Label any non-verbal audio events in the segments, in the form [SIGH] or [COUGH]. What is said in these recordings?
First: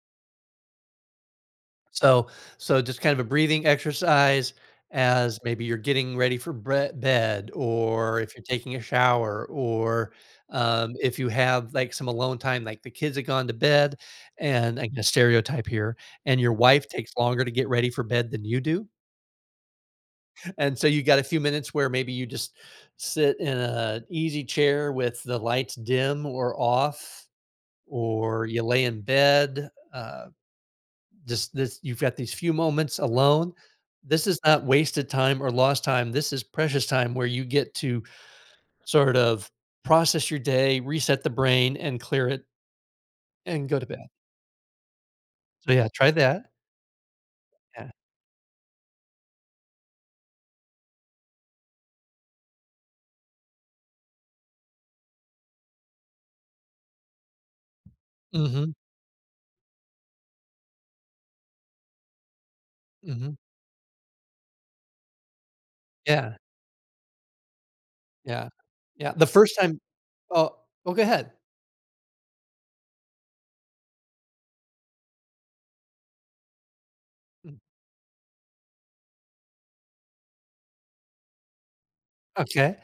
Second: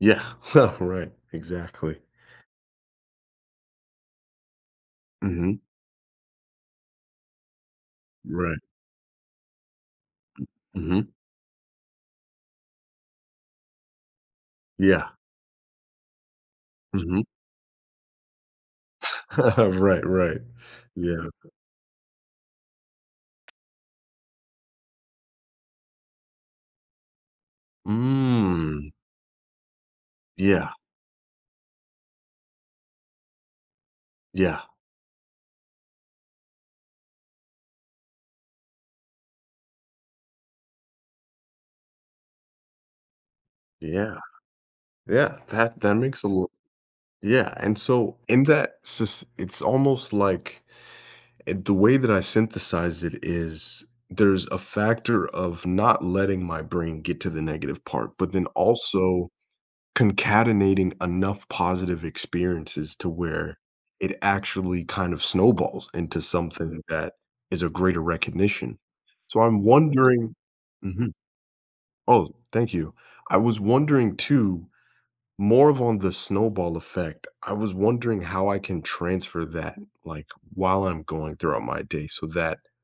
Yeah, huh, right, exactly. So so just kind of a breathing exercise, as Mhm. maybe you're getting ready for brea bed, or if you're Right. taking a shower, or, M m um, hm. if you have, like, some alone time, like the kids have gone to bed, and I can just Yeah. stereotype here, and your wife takes Mhm. longer to get ready for bed than you do? [LAUGHS] Right, right. And so, you got a Yeah. few minutes where maybe you just sit in a easy chair with the lights dim or off, or you lay Mm. in bed, uh, Yeah. just lis you've got these few moments alone, this is Yeah. not wasted time or lost time, this is precious time where you get to sort of process your day, reset the brain and clear it and go to bed. Yeah. Yeah, So that yeah, that try makes a lo that. Yeah, and Yeah. so in that sys it's almost, like and the way that I synthesize it is, there's a factor of not letting my brain get to the negative part, but then Mhm. also concatenating enough positive experiences to Mhm. where it actually kind of snowballs into Yeah. something that is of greater Yeah. recognition. Yeah, the So, 1st I'm time wondering oh oh, go mhm, ahead. oh, thank you. I was wondering too, more of on the snowball effect, I Mm. was wondering how I can transfer that, like, while I'm going throughout my day so that Okay.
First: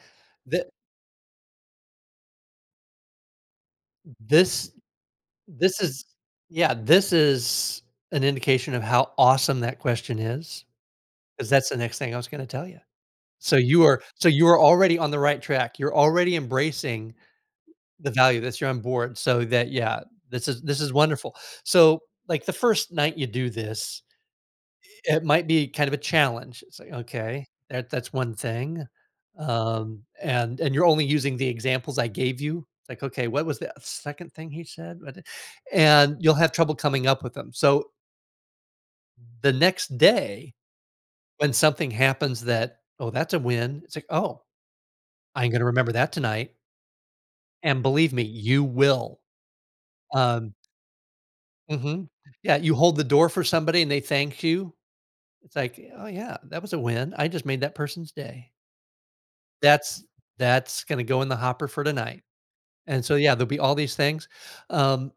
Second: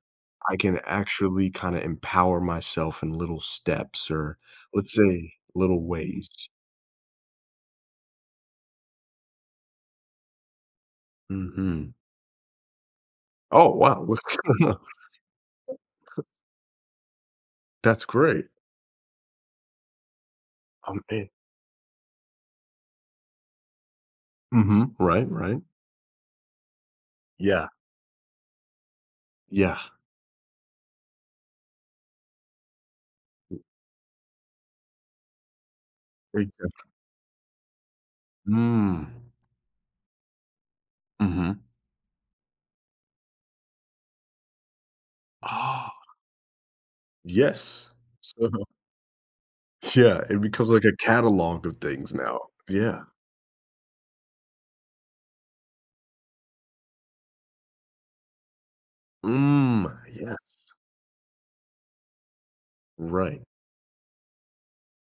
I Thi can actually kinda empower myself in little steps, th or, this let's say, this little is ways. yeah, this is an indication of how awesome that question is, 'cause that's the Mhm. next thing I was gonna tell ya. So, Oh, you are wow, so looks you good, are huh? already on the right track, you're [CHUCKLES] already embracing That's the value, great. that you're on board so that yeah, this is this is I'm in. wonderful, so, like, the 1st night you do this, Mhm, eh, it right, might right. be kind of a challenge, it's like, "Okay, Yeah. that that's one thing," Yeah. um, and and you're only using the examples I gave you, like, "Okay, what was the, uh, 2nd thing he said? What did" And you'll Wait, have that's trouble coming up with 'em, so Mm. the next day, when Mhm. something happens that, "Oh, that's a win," it's like, "Oh, I ain't gonna remember Ah. that tonight." And Yes. believe me, So you will. Yeah, it Um becomes like a catalog of Mhm, things now, yeah, you hold yeah. the door for somebody and they thank you. It's like, "Oh yeah, that was a win, I just made that person's day." Mm, a "That's yes. that's gonna go in the hopper for tonight." And so yeah, Right. there'll be all these things, um